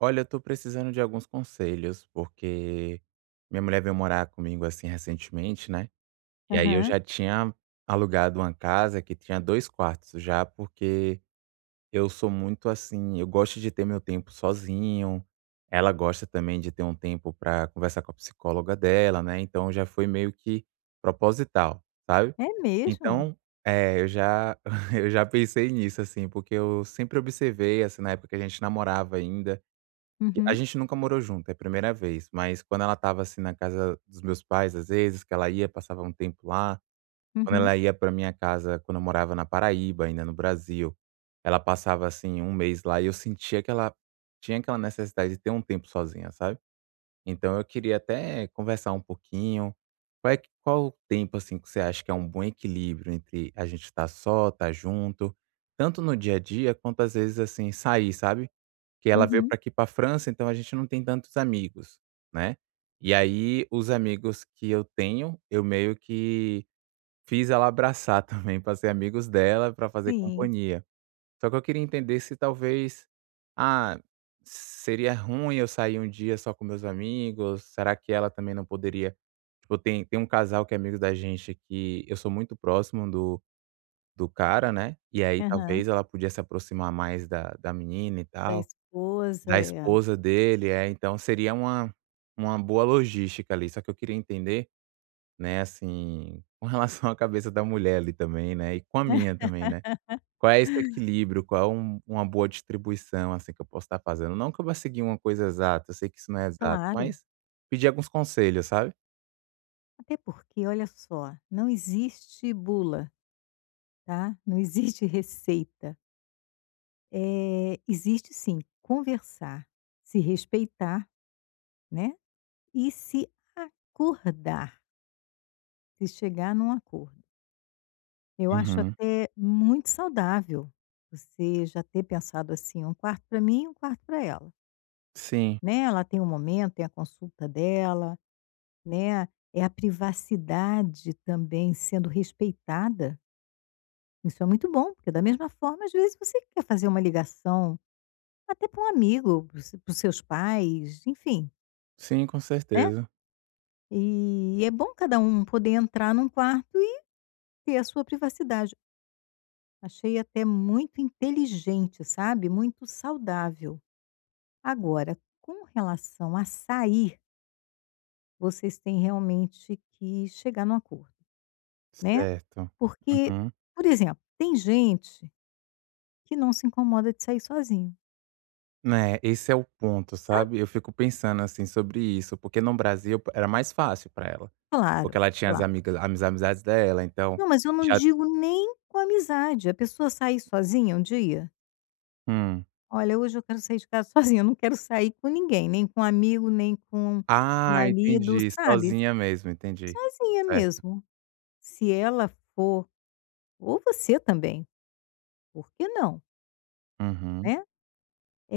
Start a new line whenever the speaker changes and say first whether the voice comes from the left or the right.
right: Olha, eu tô precisando de alguns conselhos, porque minha mulher veio morar comigo, assim, recentemente, né, e aí eu
left: Aham.
right: já tinha alugado uma casa que tinha 2 quartos já, porque eu sou muito assim, eu gosto de ter meu tempo sozinho, ela gosta também de ter um tempo pra conversar com a psicóloga dela, né, então já foi meio que proposital, sabe.
left: É mesmo?
right: Então, é, eu já eu já pensei nisso, assim, porque eu sempre observei, assim, na época que a gente namorava ainda, a
left: Uhum,
right: gente nunca morou junto, é a primeira vez, mas quando ela estava, assim, na casa dos meus pais, às vezes, que ela ia, passava um tempo lá, quando
left: uhum,
right: ela ia para minha casa, quando eu morava na Paraíba, ainda no Brasil, ela passava, assim, um mês lá e eu sentia que ela tinha aquela necessidade de ter um tempo sozinha, sabe. Então eu queria até conversar um pouquinho. Qual o tempo, assim, que você acha que é um bom equilíbrio entre a gente estar só, estar junto, tanto no dia a dia quanto às vezes, assim, sair, sabe. Que ela veio
left: uhum.
right: para aqui para França, então a gente não tem tantos amigos, né. E aí os amigos que eu tenho, eu meio que fiz ela abraçar também para ser amigos dela, para fazer
left: Sim.
right: companhia. Só que eu queria entender se talvez, ah, seria ruim eu sair um dia só com meus amigos, será que ela também não poderia tipo, tem um casal que é amigo da gente que eu sou muito próximo do cara, né, e aí
left: Aham.
right: talvez ela podia se aproximar mais da menina e
left: Da
right: tal.
left: esposa,
right: Da
left: é.
right: esposa dele, é, então seria uma boa logística ali, só que eu queria entender, né, assim, com relação à cabeça da mulher ali também, né, e com a minha também, né. Qual é esse equilíbrio, qual é uma boa distribuição, assim, que eu posso estar fazendo? Não que eu vá seguir uma coisa exata, eu sei que isso não é exato,
left: Claro.
right: mas pedir alguns conselhos, sabe?
left: Até porque, olha só, não existe bula, tá, não existe receita. É, existe sim, conversar, se respeitar, né, e se acordar, se chegar num acordo. Eu acho
right: Uhum.
left: até muito saudável você já ter pensado assim: "Um quarto para mim e um quarto para ela".
right: Sim,
left: Né, ela tem um momento, tem a consulta dela, né, é a privacidade também sendo respeitada. Isso é muito bom, porque da mesma forma, às vezes, você quer fazer uma ligação, até para um amigo, para os seus pais, enfim,
right: sim, com
left: né.
right: certeza.
left: E é bom cada um poder entrar num quarto e ter a sua privacidade. Achei até muito inteligente, sabe, muito saudável. Agora, com relação a sair, vocês têm realmente que chegar num acordo, né.
right: Certo.
left: Porque,
right: Uhum.
left: por exemplo, tem gente que não se incomoda de sair sozinho,
right: Né, esse é o ponto,
left: sabe?
right: sabe. Eu fico pensando, assim, sobre isso, porque no Brasil era mais fácil para ela. Porque
left: Claro,
right: ela tinha
left: claro.
right: as amizades dela, então
left: Não, mas eu não
right: já
left: digo nem com amizade. A pessoa sair sozinha um dia,
right: hum.
left: olha, hoje eu quero sair de casa sozinha, eu não quero sair com ninguém, nem com amigo, nem com
right: Ah,
left: marido,
right: entendi,
left: sabe?
right: sozinha mesmo, entendi.
left: Sozinha
right: Certo.
left: mesmo. Se ela for, ou você também, por que não,
right: Uhum.
left: né?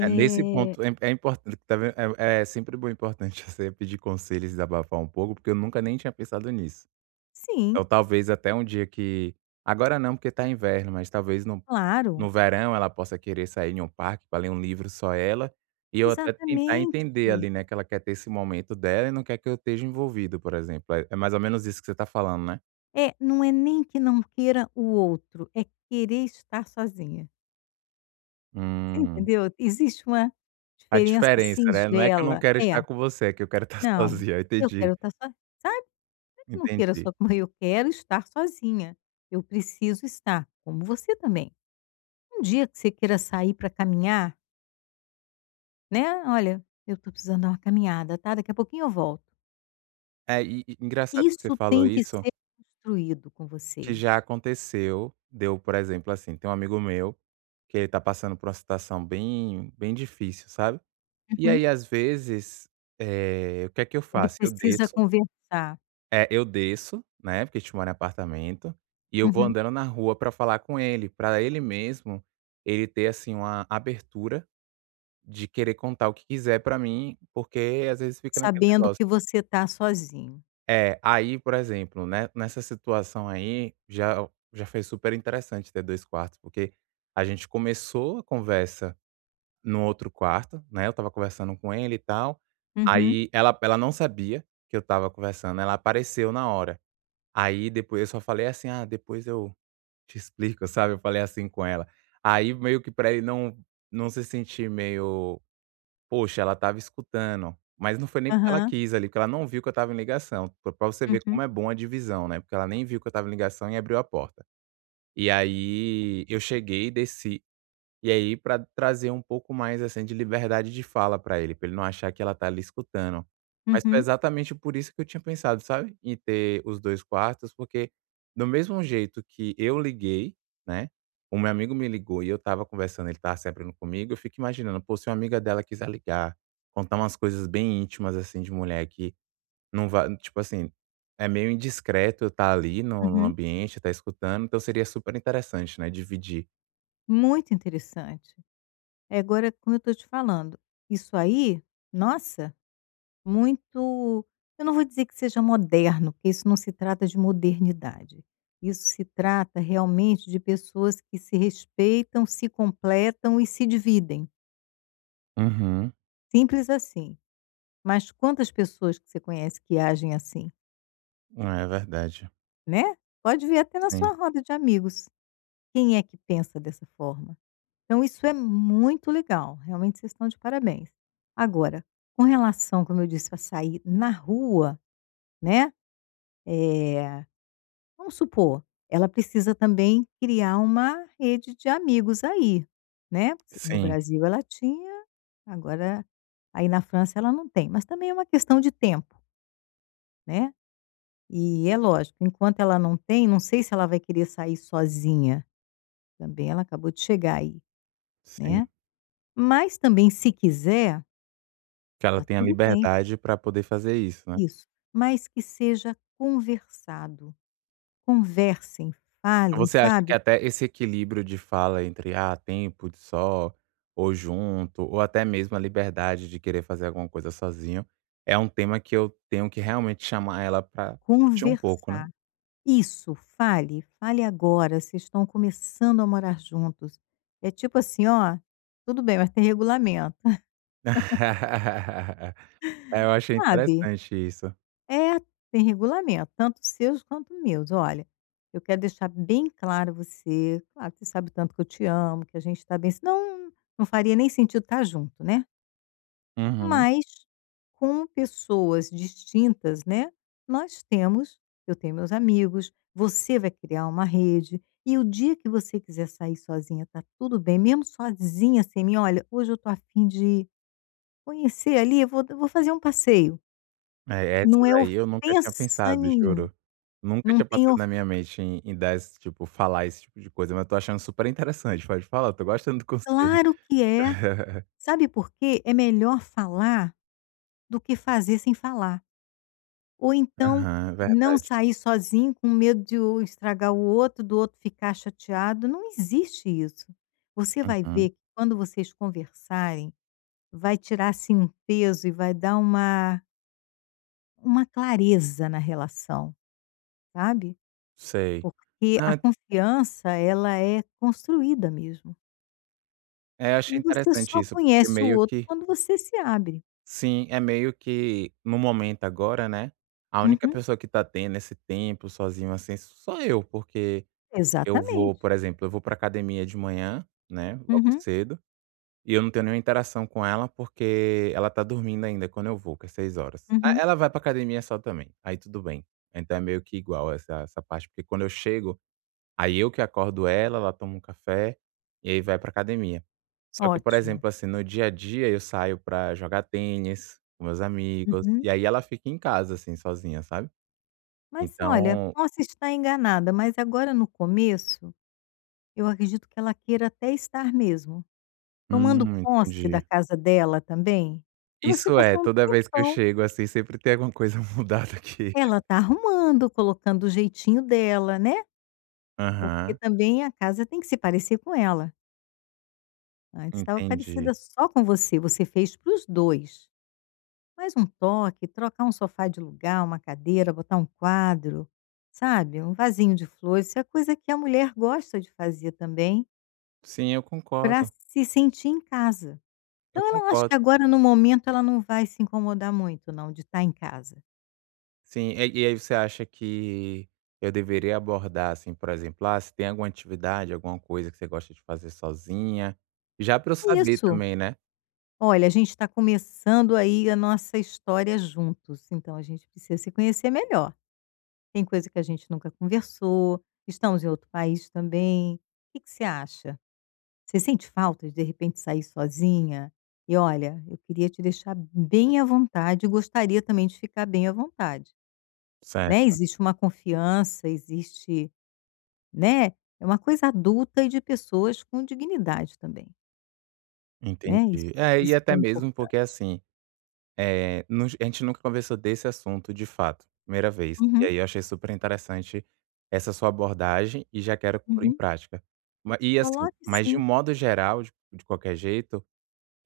right: É, nesse ponto é importante, tá ven é sempre bom importante você pedir conselhos e desabafar um pouco, porque eu nunca nem tinha pensado nisso.
left: sim,
right: Então talvez até um dia que agora não, porque tá inverno, mas talvez num no
left: claro,
right: verão ela possa querer sair em um parque pra ler um livro só ela, e eu até tentar
left: exatamente.
right: entender ali, né, que ela quer ter esse momento dela e não quer que eu esteja envolvido, por exemplo. É mais ou menos isso que você tá falando, né?
left: É, não é nem que não queira o outro, é querer estar sozinha. Você
right: Hum,
left: entendeu? Existe uma
right: a
left: diferença
right: diferença, né? Não é que eu não
left: singela.
right: quero
left: É,
right: estar com você, é que eu quero estar
left: não,
right: sozinho. Eu
left: eu
right: Entendi,
left: quero estar sozinha, sabe, eu não queira
right: entendi.
left: só como eu quero estar sozinha. Eu preciso estar, como você também. Um dia que você queira sair para caminhar, né, "Olha, eu estou precisando dar uma caminhada, tá, daqui a pouquinho eu volto".
right: É, e engraçado que você
left: Isso
right: falou
left: tem que
right: isso,
left: ser construído com
right: que
left: vocês.
right: já aconteceu deu, por exemplo, assim, tem um amigo meu que ele tá passando por uma situação bem bem difícil, sabe? E
left: Uhum.
right: aí, às vezes, eh, o que é que eu
left: Ele
right: faço? Eu
left: precisa
right: desço.
left: conversar.
right: É, eu desço, né, porque a gente mora em apartamento, e eu vou
left: Uhum.
right: andando na rua pra falar com ele, pra ele mesmo, ele ter, assim, uma abertura de querer contar o que quiser pra mim, porque às vezes fica naquele
left: Sabendo
right: negócio.
left: que você está sozinho.
right: É, aí, por exemplo, né, nessa situação aí, já já foi super interessante ter 2 quartos, porque a gente começou a conversa no outro quarto, né, eu estava conversando com ele e tal,
left: Uhum,
right: aí ela não sabia que eu estava conversando, ela apareceu na hora. Aí depois eu só falei assim: "Ah, depois eu te explico", sabe, eu falei assim com ela. Aí meio que pra ele não se sentir meio: "Poxa, ela tava escutando", mas não foi nem porque ela
left: aham,
right: quis ali, porque ela não viu que eu estava em ligação, pra você ver como
left: uhum,
right: é bom a divisão, né, porque ela nem viu que eu estava em ligação e abriu a porta. E aí eu cheguei, desci e aí para trazer um pouco mais, assim, de liberdade de fala para ele não achar que ela tá ali escutando. Mas foi
left: uhum,
right: exatamente por isso que eu tinha pensado, sabe, em ter os 2 quartos, porque do mesmo jeito que eu liguei, né, o meu amigo me ligou e eu estava conversando, ele estava sempre abrindo comigo, eu fico imaginando: "Pô, se uma amiga dela quiser ligar, contar umas coisas bem íntimas, assim, de mulher que não vai", tipo assim, é meio indiscreto eu estar tá ali no
left: uhum.
right: ambiente, estar escutando, então seria super interessante, né, dividir.
left: Muito interessante. É, agora, como eu estou te falando, isso aí, nossa, muito, eu não vou dizer que seja moderno, porque isso não se trata de modernidade. Isso se trata realmente de pessoas que se respeitam, se completam e se dividem,
right: Uhum.
left: simples assim. Mas quantas pessoas que você conhece que agem assim,
right: Ah, é verdade.
left: né? Pode ver até na
right: Sim,
left: sua roda de amigos. Quem é que pensa dessa forma? Então isso é muito legal, realmente vocês estão de parabéns. Agora, com relação, como eu disse, a sair na rua, né, eh, vamos supor, ela precisa também criar uma rede de amigos aí, né, porque no
right: sim,
left: Brasil ela tinha, agora aí na França ela não tem, mas também é uma questão de tempo, né. E é lógico, enquanto ela não tem, não sei se ela vai querer sair sozinha, também ela acabou de chegar aí,
right: sim.
left: né. Mas também se quiser,
right: Que ela
left: tá
right: tenha
left: tudo bem,
right: liberdade para poder fazer isso, né.
left: isso. Mas que seja conversado, conversem,
right: Então
left: falem,
right: você acha que
left: sabe,
right: até esse equilíbrio de fala entre, ah, tempo de só, ou junto, ou até mesmo a liberdade de querer fazer alguma coisa sozinho, é um tema que eu tenho que realmente chamar ela para discutir um pouco, né.
left: conversar. Isso, fale, fale agora, vocês estão começando a morar juntos. É tipo assim: "Ó, tudo bem, mas tem regulamento",
right: É, eu achei
left: sabe.
right: interessante isso.
left: É, tem regulamento, tanto seus quanto meus. "Olha, eu quero deixar bem claro a você, claro, você sabe o tanto que eu te amo, que a gente está bem", senão não faria nem sentido estar junto, né.
right: Uhum.
left: Mas, como pessoas distintas, né, nós temos, eu tenho meus amigos, você vai criar uma rede, e o dia que você quiser sair sozinha, tá tudo bem, mesmo sozinha, sem mim: "Olha, hoje eu tô a fim de conhecer ali, eu vou fazer um passeio".
right: É,
left: Não
right: essa
left: é
right: daí eu nunca tinha
left: ofensa
right: pensado,
left: nenhum,
right: juro. Nunca
left: não
right: tinha
left: tem
right: passado
left: of,
right: na minha mente em dar esse tipo falar esse tipo de coisa, mas eu tô achando super interessante, pode falar, eu tô gostando do conselho.
left: claro que é. Sabe por quê? É melhor falar do que fazer sem falar. Ou então,
right: Aham,
left: não
right: verdade.
left: sair sozinho com medo de o estragar o outro, do outro ficar chateado, não existe isso. Você vai
right: Uhum,
left: ver que quando vocês conversarem, vai tirar assim um peso e vai dar uma clareza na relação, sabe.
right: sei.
left: Porque a
right: Ah,
left: confiança ela é construída mesmo.
right: é, eu achei
left: E você
right: interessante
left: só
right: isso, porque
left: conhece o
right: meio
left: outro
right: que
left: quando você se abre.
right: sim, é meio que no momento agora, né, a única
left: Uhum,
right: pessoa que tá tendo esse tempo sozinho, assim, sou eu, porque eu vou,
left: exatamente.
right: por exemplo, eu vou pra academia de manhã, né, logo
left: Uhum,
right: cedo. E eu não tenho nenhuma interação com ela, porque ela tá dormindo ainda quando eu vou, que é 6 horas. Ah,
left: uhum.
right: ela vai pra academia só também, aí tudo bem. Então é meio que igual essa parte, porque quando eu chego, aí eu que acordo ela, ela toma um café, e aí vai pra academia. Só que, por
left: Ótimo.
right: exemplo, assim, no dia a dia eu saio pra jogar tênis com meus amigos, e
left: Uhum.
right: aí ela fica em casa, assim, sozinha, sabe.
left: Mas olha,
right: Então
left: posso estar enganada, mas agora no começo, eu acredito que ela queira até estar mesmo tomando posse da
right: entendi.
left: casa dela também, e você
right: Isso é,
left: passou um
right: toda vez que eu
left: tempão,
right: chego, assim, sempre tem alguma coisa mudada aqui.
left: ela tá arrumando, colocando o jeitinho dela, né, porque
right: Aham,
left: também a casa tem que se parecer com ela, antes estava
right: entendi.
left: parecida só com você, você fez para os 2. Mais um toque, trocar um sofá de lugar, uma cadeira, botar um quadro, sabe, um vasinho de flores, isso é coisa que a mulher gosta de fazer também,
right: Sim, eu
left: para
right: concordo,
left: se sentir em casa.
right: eu
left: Então ela, acho que
right: concordo.
left: agora no momento ela não vai se incomodar muito não, de estar em casa.
right: Sim, e aí você acha que eu deveria abordar, assim, por exemplo, ah, se tem alguma atividade, alguma coisa que você gosta de fazer sozinha, já para eu
left: É
right: saber
left: isso.
right: também, né.
left: "Olha, a gente está começando aí a nossa história juntos, então a gente precisa se conhecer melhor. Tem coisa que a gente nunca conversou, estamos em outro país também. O que que você acha? Você sente falta de repente sair sozinha? E olha, eu queria te deixar bem à vontade, gostaria também de ficar bem à vontade", né.
right: Certo,
left: Existe uma confiança, existe, né, é uma coisa adulta e de pessoas com dignidade também, né,
right: entendi.
left: isso
right: É, e
left: isso é
right: até mesmo porque,
left: importante.
right: assim, é nu a gente nunca conversou desse assunto de fato, primeira vez, e
left: Uhum,
right: aí eu achei super interessante essa sua abordagem e já quero pôr em
left: uhum.
right: prática. Ma e assim,
left: Coloque
right: mas de um
left: sim.
right: modo geral, de qualquer jeito.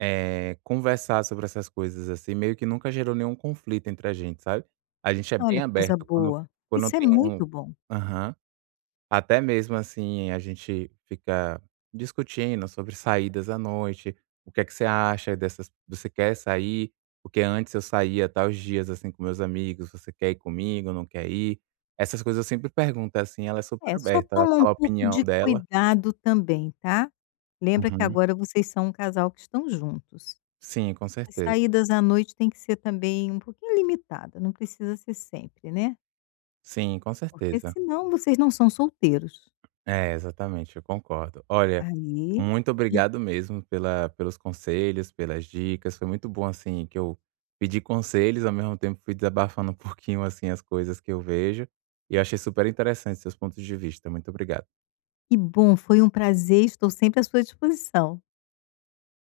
right: Eh, conversar sobre essas coisas, assim, meio que nunca gerou nenhum conflito entre a gente, sabe. A gente é bem
left: Olha que coisa
right: aberto quando
left: boa.
right: quando
left: Isso é
right: tem um,
left: muito bom.
right: aham. Até mesmo, assim, a gente fica discutindo sobre saídas à noite, o que é que você acha dessas você quer sair? Porque antes eu saía tais dias, assim, com meus amigos, você quer ir comigo, não quer ir? Essas coisas eu sempre pergunto, assim, ela é super
left: É, só
right: aberta, ela
left: toma um
right: fala a
left: pouco
right: opinião
left: de
right: dela.
left: cuidado também, tá. Lembra que
right: Uhum.
left: agora vocês são um casal que estão juntos.
right: Sim, com
left: As
right: certeza.
left: saídas à noite tem que ser também um pouquinho limitada, não precisa ser sempre, né,
right: Sim, com
left: porque
right: certeza.
left: senão vocês não são solteiros.
right: É, exatamente, eu concordo. Olha,
left: Aí,
right: muito obrigado mesmo pela pelos conselhos, pelas dicas, foi muito bom, assim, que eu pedi conselhos, ao mesmo tempo fui desabafando um pouquinho, assim, as coisas que eu vejo, e eu achei super interessante seus pontos de vista. Muito obrigado.
left: que bom, foi um prazer, estou sempre à sua disposição.